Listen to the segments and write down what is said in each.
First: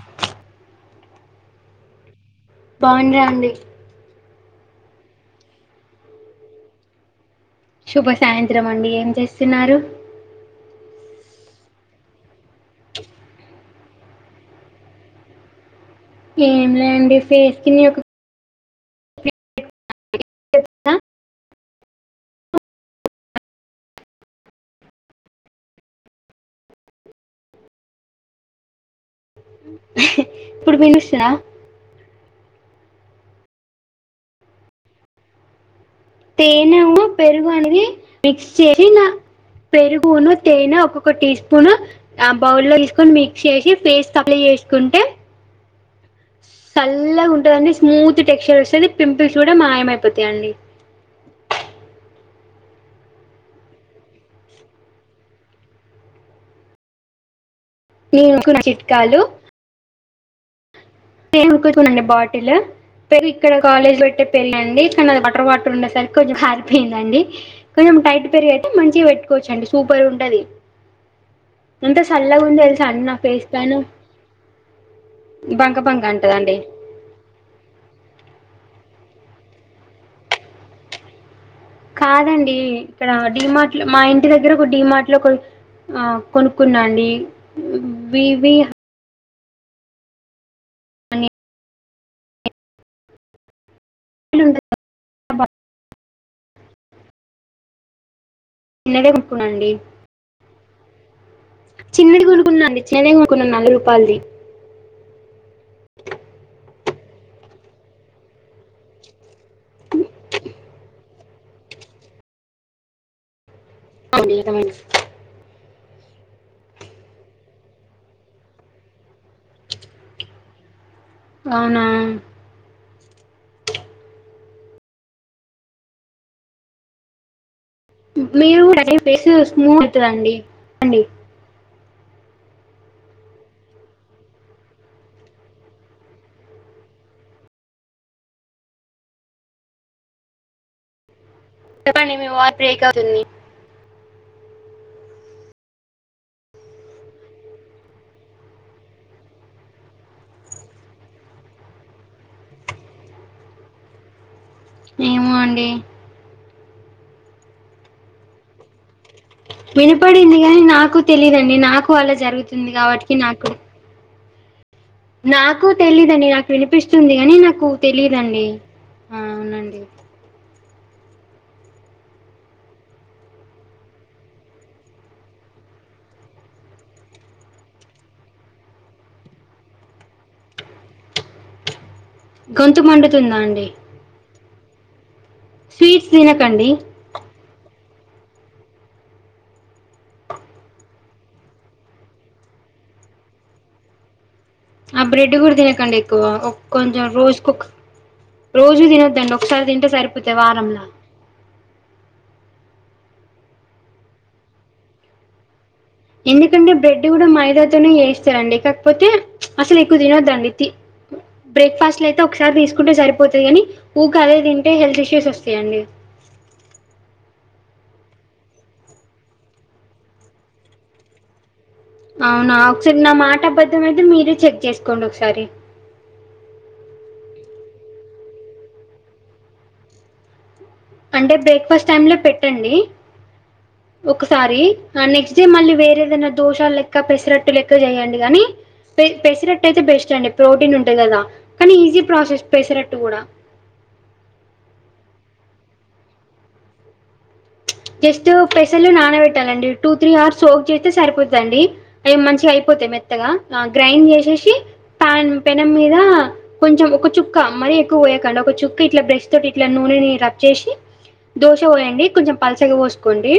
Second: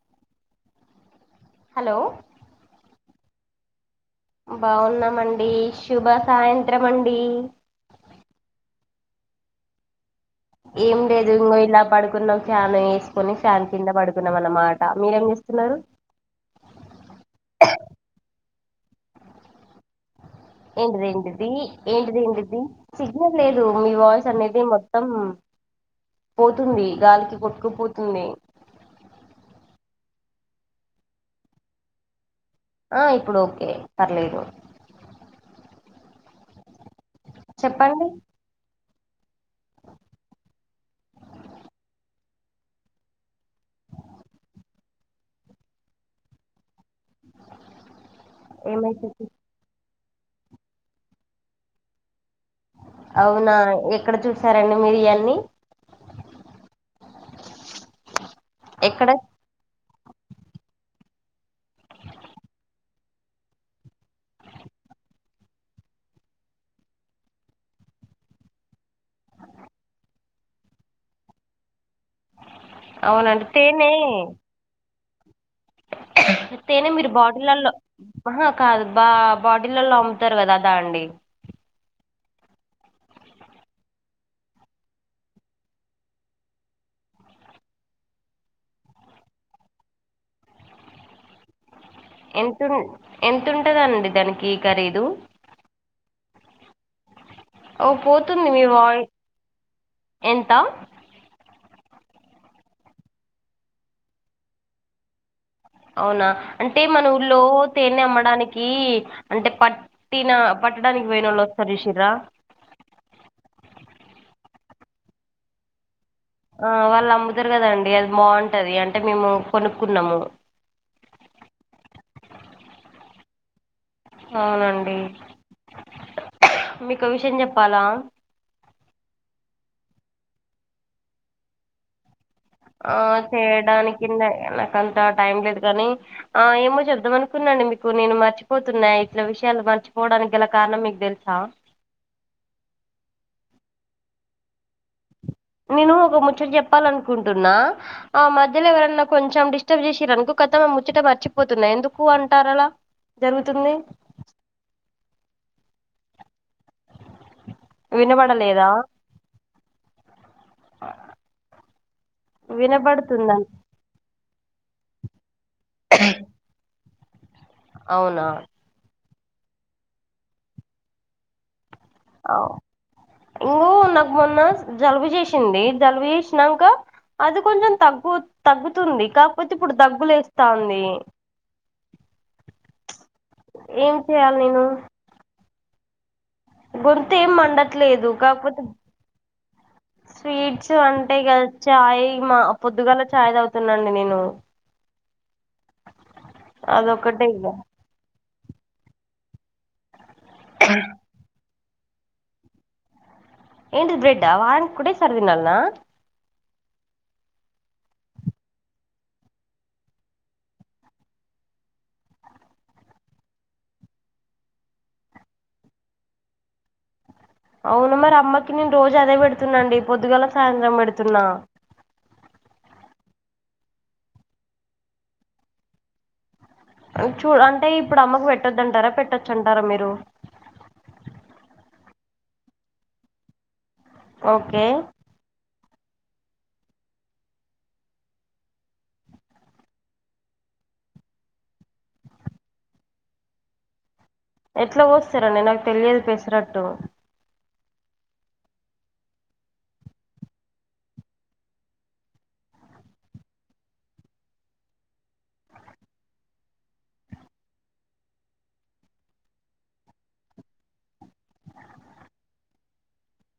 ఛా హలో బాగుండ్రా అండి బాగున్నామండి శుభ సాయంత్రం అండి శుభ సాయంత్రం అండి ఏం చేస్తున్నారు ఏం లేదు ఇంగో ఇలా పడుకున్నాం ఫ్యాన్ ఏసుకొని ఫ్యాన్ కింద పడుకున్నాం అన్నమాట మీరేం చేస్తున్నారు ఏంలే అండి ఫేస్‌ కినియకు ఏంటిది ఏంటిది ఏంటిది ఏంటిది సిగ్నల్ లేదు మీ వాయిస్ అనేది మొత్తం పోతుంది గాలికి కొట్టుకుపోతుంది ఇప్పుడు వీన్సుసా ఆ ఇప్పుడు ఓకే పర్లేదు తేనెను పెరుగు అనేది చెప్పండి మిక్స్ చేసి నా పెరుగును తేనె ఒక్కొక్క టీ స్పూను ఆ బౌల్లో తీసుకొని మిక్స్ చేసి ఫేస్‌కి అప్లై చేసుకుంటే సాల్లగా ఉంటదండి స్మూత్ టెక్స్చర్ వస్తాది ఏమైతుంది పింపుల్స్ కూడా మాయమైపోతాయండి అవునా ఎక్కడ చూసారండి మీరు ఇయాన్నీ నేను [unintelligible] ఎక్కడ చిట్కాలు సేమ్ [unintelligible] బాటిల్ తే ఇక్కడ కాలేజ్ పెట్టే పెళ్ళండి కాని అది వాటర్ వాటర్ ఉండే సరికి కొంచెం అరిపోయిందండి కొంచెం టైట్ పెరుగైతే మంచిగా పెట్టుకోవచ్చండి సూపర్ ఉంటది [inaudible] ఎంత సాల్లగుందో తెలుసా అండి నా అవునండి ఫేస్ పైన తేనె బంక బం తేనే మీరు బా టిలల్లో ఆహ కాదు బా బాటిలల్లో అమ్ముతారు కదా దా అండి కాదండి ఇక్కడ డిమార్ట్‌లో మా ఇంటి దగ్గర ఒక డిమార్ట్‌లో కో ఆ కొనుక్కున్న అండి వివి అని ఎంతుం ఎంతుంటాదండి దానికి ఉంటుంది. ఖరీదు ఓ పోతుంది మీ వాయ్ చిన్నదే కొనుక్కున్నా అండి ఎంత చిన్నది కొనుక్కున్న అండి చిన్నదే కొనుకున్నా నలబై రూపాలది అవునా అంటే మన ఊళ్లో తేనె అమ్మడానికి అంటే ప ట్టినా పట్టడానికి పోయినొళ్ళు వస్తారు చూసిర్రా [unintelligible] ఆ వాళ్ళు అమ్ముతారు కదండి అది బాగుంటది అంటే మేము కొనుక్కున్నాము అవునా అవునండి మీకో విషయం చెప్పాలా మీరు అ ఫేస్ స్మూవ్ అయితదండి ఆ చేయడానికి [unintelligible] నాక అంత టైం లేదు కానీ ఆ ఏమో చెద్దాం అనుకున్నాండి మీకు నేను మర్చిపోతున్నా ఇట్ల విషయాలు మర్చిపోవడానికి గల కారణం మీకు తెలుసా చెప్పండి మీ వాట్ బ్రేక్ అవుతుంది నేను ఒక ముచ్చట చెప్పాలనుకుంటున్నా ఆ మధ్యలో ఎవరన్నా కొంచెం డిస్టర్బ్ చేసిరనుకో కత ముచ్చట మర్చిపోతున్నా ఎందుకు అంటారలా జరుగుతుంది ఏమో అండి వినబడలేదా వినపడింది కాని నాకు తెలిదండి నాకు అలా జరుగుతుంది కాబట్కి వినబడుతుందం నాకు నాకు తెలీదండి నాకు వినిపిస్తుంది అని నాకు అవునా తెలిదండి అవునండి అవు ఇంగ నాకు మొన్న జలుబు చేసింది జలుబు చేసినంక అది కొంచెం తగ్గు తగ్గుతుంది కాకపోతే ఇప్పుడు దగ్గులే వస్తా ఉంది గొంతు మండుతుందండి ఏం చేయాలి నేను స్వీట్స్ తిన్నకండి గొంతు ఏం మండట్లేదు కాపోతే స్వీట్స్ అంటే ఇగా ఛాయ్ మా పొద్దుగాల ఛాయ్ తాగుతానండి నేను ఆ బ్రెడ్ గూడా తిన్నకండి ఎక్కువ కొంచెం అదొక్కటే రోజు ఇక కోక రోజు తిన్నద్దండి ఒకసారి తింటే సరిపోతాయి వారంలా ఏంటిది బ్రెడ్డా వారంన్ ఒకటేసారి తిన్నాలా ఎందుకంటే బ్రెడ్ కూడా మైదాతోనే చేస్తారండి కాకపోతే అసలు ఎక్కువ తినొద్దండి బ్రేక్ఫాస్ట్ అయితే ఒకసారి తీసుకుంటే సరిపోతుది కాని ఊక అదే తింటే హెల్త్ ఇష్యూస్ వస్తాయండి అవును మరి అమ్మకి నేను రోజు అదే పెడుతున్నాండి పొద్దుగాల సాయంత్రం పెడుతున్నా అవునా ఒకసారి నా మాట అబద్ధం అయితే మీరుే చెక్ చేసుకోండి ఒకసారి చూ అంటే ఇప్పుడు అమ్మకు పెట్టొదుంటారా పెట్టొచ్చు అంటారా మీరు అంటే బ్రేక్ఫాస్ట్ టైమ్ లో పెట్టండి ఒకసారి ఓకే ఆ నెక్స్ట్ డే మళ్ళీ వేరేదైనా దోషాలు లెక్క పెసరట్టు లెక్క చేయండి కానీ పె పెసిరట్ అయితే బెస్ట్ అండి ప్రోటీన్ ఉంటుంది కదా కానీ ఈజీ ప్రాసెస్ పెసిరట్టు కూడా ఎట్లా పోస్తారండి నాకు తెలియదు పేసరట్టు జస్ట్ పెసర్లు నానబెట్టాలండి టూ త్రీ అవర్స్ సోక్ చేస్తే సరిపోతదండి అవి మంచిగా అయిపోతాయి మెత్తగా గ్రైండ్ చేసేసి ప్యాన్ పెనం మీద కొంచెం ఒక చుక్క మరీ ఎక్కువ పోయకండి ఒక చుక్క ఇట్లా బ్రష్ తోటి ఇట్లా నూనెని రబ్ చేసి దోశ పోయండి కొంచెం పలసగా పోసుకోండి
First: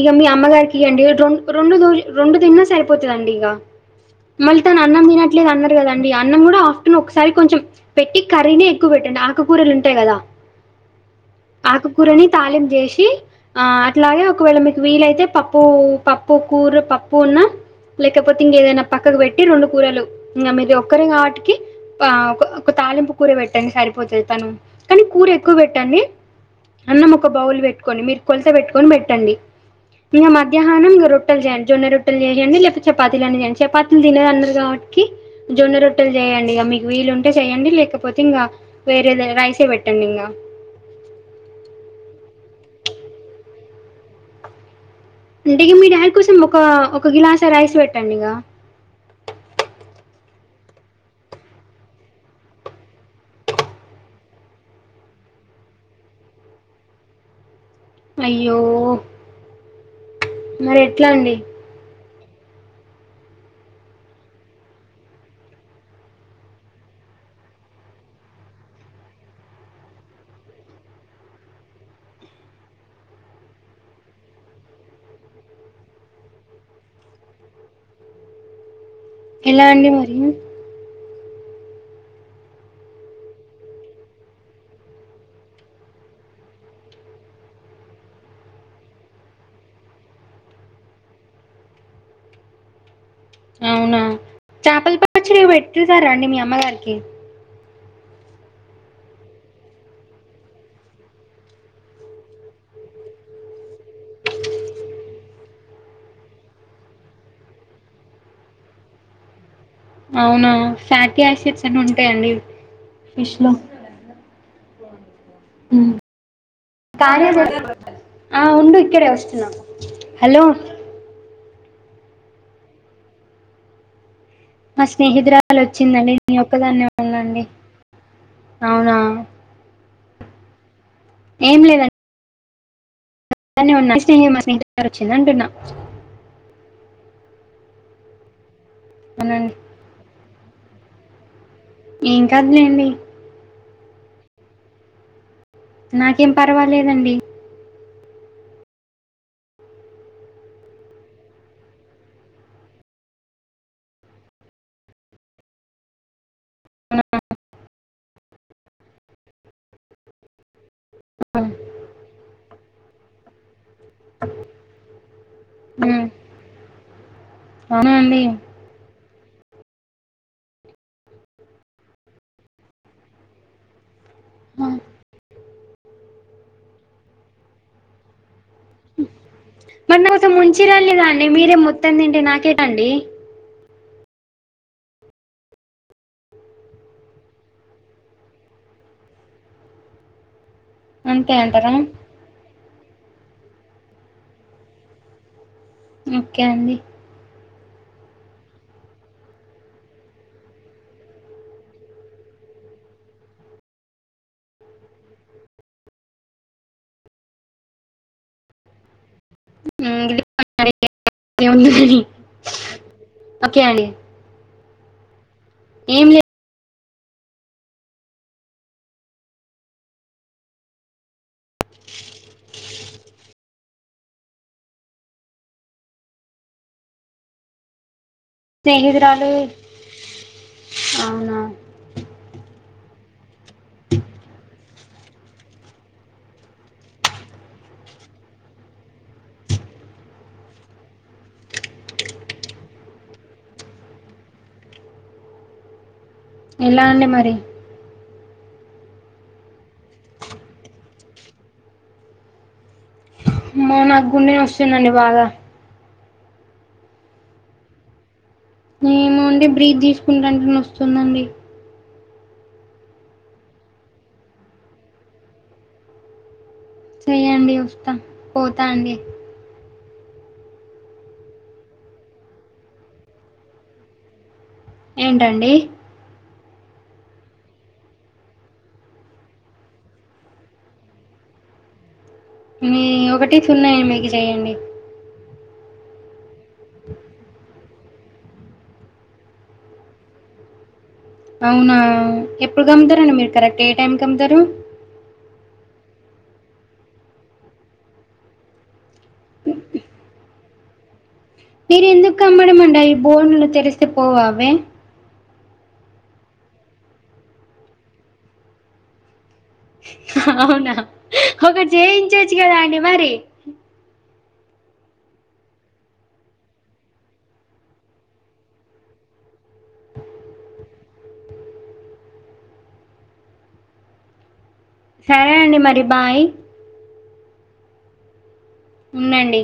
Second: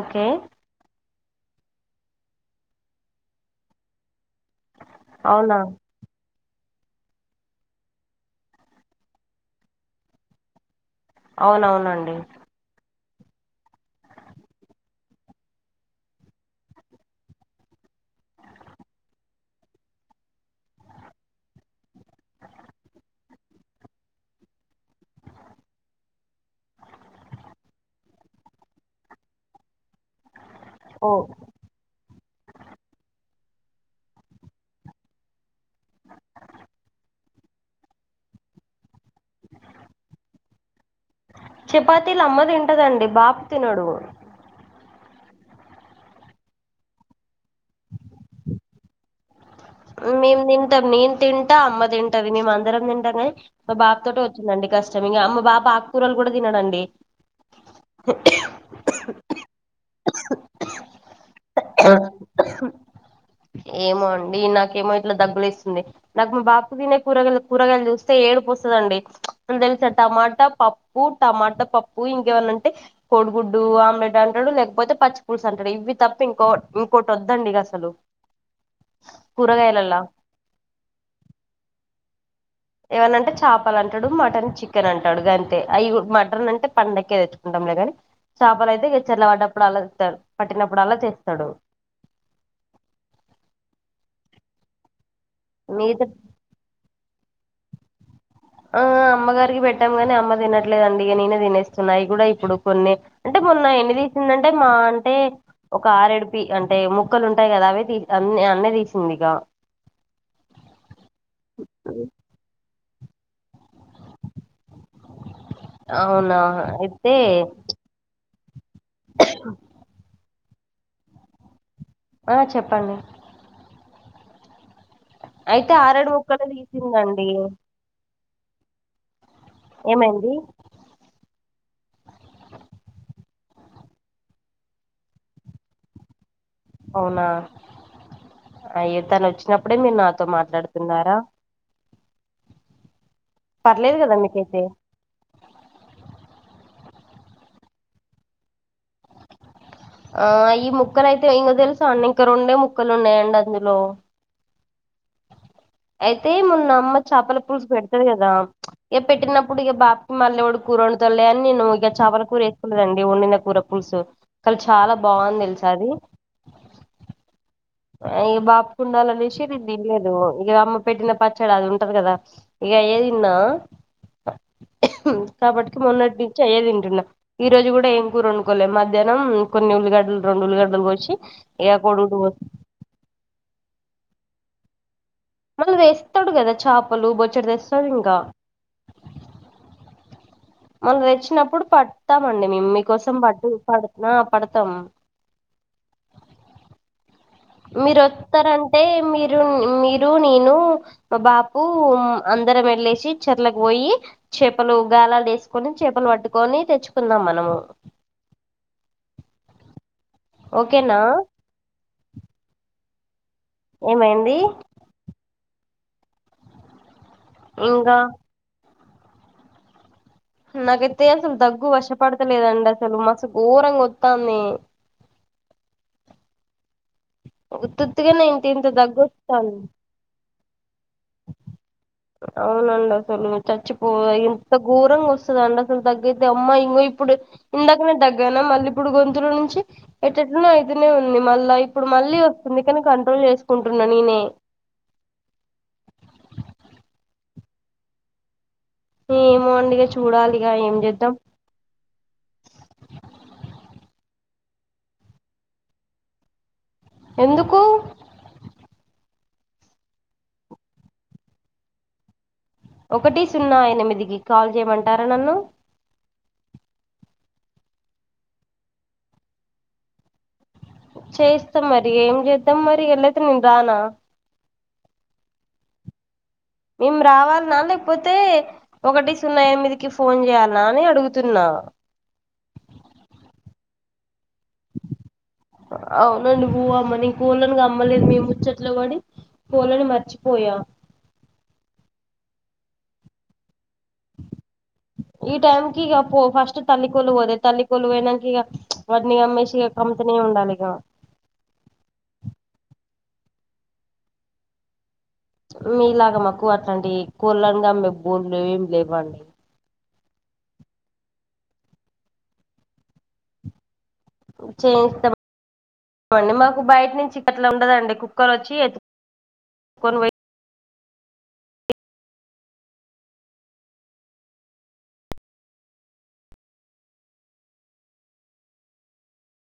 ఇక మీ అమ్మగారికి ఇండి రొండు రొండో రోజ రొండు తిన్నా సరిపోతతుందండి ఇక మళ్ళీ తను అన్నం తినట్లేదు అవునా అన్నారు గాదా అ అన్నం కూడా ఆఫ్టర్నూన్ ఒకసారి కొంచెం పెట్టి కర్రీనే ఎక్కువ పెట్టండి ఆకూరలు ఉంటాయి కదా అవునవునండి ఆకుకూరని తాళిం చేసి ఆ అట్లాగే ఒకవేళ మీకు వీలైతే పప్పు పప్పు కూర పప్పు ఉన్న లేకపోతే ఇంక ఏదైనా పక్కకు పెట్టి రొండు కూరలు ఇంకా మీరు ఒక్కరి కావటికి ఆ ఒక తాలింపు కూర పెట్టండి సరిపోతు తానకు కానీ కూర ఎక్కువ పెట్టండి అన్నం ఒక బౌల్ పెట్టుకొని మీరు కొలత పెట్టుకొని పెట్టండి ఇ మధ్యాహ్నం ఓ రొటల్ చేయండి జొన్న రొట్టెలు రోట్టలు చేయండి లేకపోతే చపాతీలు అయినా చేయండి చపాతీలు తిన అన్నారు కాబట్టి జొన్న రొట్టెలు చేయండి ఇక మీకు వీలు ఉంటే చెయ్యడి లేకపోతే ఇంకా వేరే ఏదో రైసే పెట్టండి ఇక చపాతీలు అమ్మ తింటదండి బాపు తినడు అంటే ఇక మీ డాడీ కోసం ఒక ఒక గ్లాస్ రైస్ పెట్టండి ఇక మేము తింటాం నేను తింటా అమ్మ తింటాది మేము అందరం తింటాగాని మా బాప్ తోటె వచ్చిందండి కష్టం ఇంకా అమ్మ బాప్ ఆకుకూరలు కూడా తినడండి అయ్యో మరి ఎట్లా అండి ఏమో అండి నాకేమో ఇట్లా దగ్గు లేస్తుంది నాకు మా బాప్ కు తినే కూరగాయలు కూరగాయలు చూస్తే ఏడు పోస్తుదండి తెలిసా టమాటా పప్ పప్పు టమాట పప్పు ఇంకేమన్నంటే కోడిగుడ్డు ఆమ్లెట్ అంటాడు లేకపోతే పచ్చి పూలుసు అంటాడు ఇవి తప్ప ఇంకో ఇంకోటి వద్దండి అసలు ఎలా అండి కూరగాయలలా మరి ఏవనంటే చేపలు అంటాడు మటన్ చికెన్ అంటాడు గంతే అవి మటన్ అంటే పండకే తెచ్చుకుంటాంలే గాని చాపాలు అయితే చెరువులో పడ్డప్పుడల్లా తేస్తాడు పట్టినప్పుడు అలా తేస్తాడు అవునా చేపల పచ్చిర మిగతా పెట్టేసారాండి మీ అమ్మగారికి ఆ అమ్మగారికి పెట్టాం గాని అమ్మ తినట్లేదు అండి ఇగ నేనే తినేస్తున్నా అయి కూడా ఇప్పుడు కొన్ని అంటే మొన్న ఎన్ని తీసిందంటే మా అంటే ఒక ఆరెడుపి అంటే ముక్కలు ఉంటాయి కదా అవే తీ అన్ని అన్నే తీసింది ఇక అవునా ఫ్యాటీ యాసిడ్స్ అన్నీ ఉంటాయండి ఫిష్ లో అవునా అయితే కార ఆ ఉండు ఇక్కడే వస్తున్నా హలో ఆ చెప్పండి మా స్నేహితురాలు అయితే ఆరేడు వచ్చిందండి నే ముక్కలు ఒక్కదాన్నే తీసిందండి ఉన్నానండి అవునా ఏమైంది ఏం లేదండి బాగానే ఉన్నా మా స్నేహితురాలు వచ్చింది అంటున్నా అవునా అయ్యో తను అవునండి వచ్చినప్పుడే మీరు నాతో మాట్లాడుతున్నారా ఏం కాదులేండి పర్లేదు కదా మీకైతే నాకేం పర్వాలేదండి ఆ ఈ ముక్కల అయితే ఇంక తెలుసా అండి ఇంక రెండే ముక్కలు ఉన్నాయండి అందులో అయితే మొన్న అమ్మ చేపల పులుసు పెడతారు కదా ఇక పెట్టినప్పుడు ఇక బాప్ కి మళ్ళీ ఒడు కూర వండుతోలే అని నన్నను ఇక చ చేపల కూర వేసుకున్నదండి ఉండిన కూర పూల్సు అలి చాలా బాగుంది తెలుస అది ఉమ్. అవునా అ అండి బప్ కుండాలనేసిరినేను తినలేదు ఇక అమ్మ పెట్టిన పచ్చడి అది ఉంటాది కదా ఇక అయ్యే తిన్నా కాబటికి మొన్నటి నుంచి అయ్యే తింటున్నా ఈ రోజు కూడా ఏం కూర వండుకోలే మధ్యాహ్ం కొన్ని మరి నా ఉల్లిగడ్డలు కోసం రెండు ముంచి ఉల్లిగడ్డలు రాలేదా కోసి అండి మీరే ఇక మొత్తం కోడిగుడ్లు తింటే పోసి నాకేటండి కల్ తే స్తాడు కదా చేపలు బొచ్చడు తెస్తాడు ఇంకా మళ్న అంతే తెచ్చినప్పుడు అంటారా పడతామండి మేమ్ మీ కోసం పట్ ఆ పడతాము ఓకే అండి మీరు వొత్తరంటే మీరు మీరు నేను బాపు అందరం ఎళ్ళేసి చెర్లకు పోయి చేపలు గాలాలు ఎసుకొని చేపలు పట్టుకొని తెచ్చుకుందాం మనము హ్మ్ [unintelligible] ఓకేనా ఏమున్నదనీ ఏమైంది ఏం లే ఇంగా నాకైతే అసలు దగ్గు వశపడతలేదండి అసలు మస్తు గోరంగా వొత్తంది ఉత్తుత్తిగనే ఇంత ఇంత దగ్గు స్నేహితురాలు వస్తాంది అవునా అవునండి అసలు చచ్చిపో ఇంత గోరంగా వస్తదా అండి అసలు దగ్గుఐతే అమ్మా ఇంగొ ఇప్పుడు ఇందాకనె దగ్గాన మళ్ళీ ఇప్పుడు గొంతులో నుంచి ఎట్టెట్లనో అయితూనే ఉంది మళ్ళా ఇప్పుడు మళ్ళీ వస్తుంది కానీ కంట్రోల్ చేసుకుంటున్నా నేనే ఎలా అండి మరి ఏమోండి ఇగ చూడాలిగ ఏం చేద్దాం అమ్మో నాకు గుండె నొస్తుందండి బాగా ఎందుకు ఏమో అండి బ్రీత్ తీసుకుంటా అంటే నొస్తుందండి ఒకటి సున్నా ఎనిమిదికి కాల్ చేయమంటారా నన్ను చెయ్యండి వస్తా పోతా అండి చేయిస్తాం మరి ఏం చేద్దాం మరి [unintelligible] నేను రానా ఏంటండి మేము రావాల్నా లేకపోతే ఒకటి సున్నా ఎనిమిదికి ఫోన్ చేయ్యాలా అని అడుగుతున్నా మీ ఒకటి సున్నా ఎనిమిదికి చెయ్యండి అవునండి [unintelligible] అమ్మ నీ కోళ్ళని అమ్మలేదు మేముచ్చట్ ఇంట్లో పడి పోలను మర్చిపోయా అవునా ఎప్పుడు కమ్ముతరండి మీరు కరెక్ట్ ఏ టైంకి కమ్ముతరు ఈ టైం కి ఇగ పో ఫస్ట్ తల్లి కొలు పోతై తల్లి కొలు పోయనాక ఇగ ప్ల్చ్ వాటిని కమ్మేసి ఇగ కమ్ముతనే ఉండాలిగా మీరు ఎందుకు కమ్మడం అండి అవి బోన్లు తెరిస్తే పోవా అవి మీలాగా మాకు అట్లాంటి కోళ్ళను కమ్మే బోన్లు ఏమి లేవండి ఆహా అవునా ఒకటి చేయించచ్చు కదా అండి మరి చేయిస్తం అండి మాకు బయట నుంచి అట్లా ఉండదండి కుక్కలు అచ్చి ఎత్తుకొని పోయి సరే అండి మరి బాయ్ ఉందండి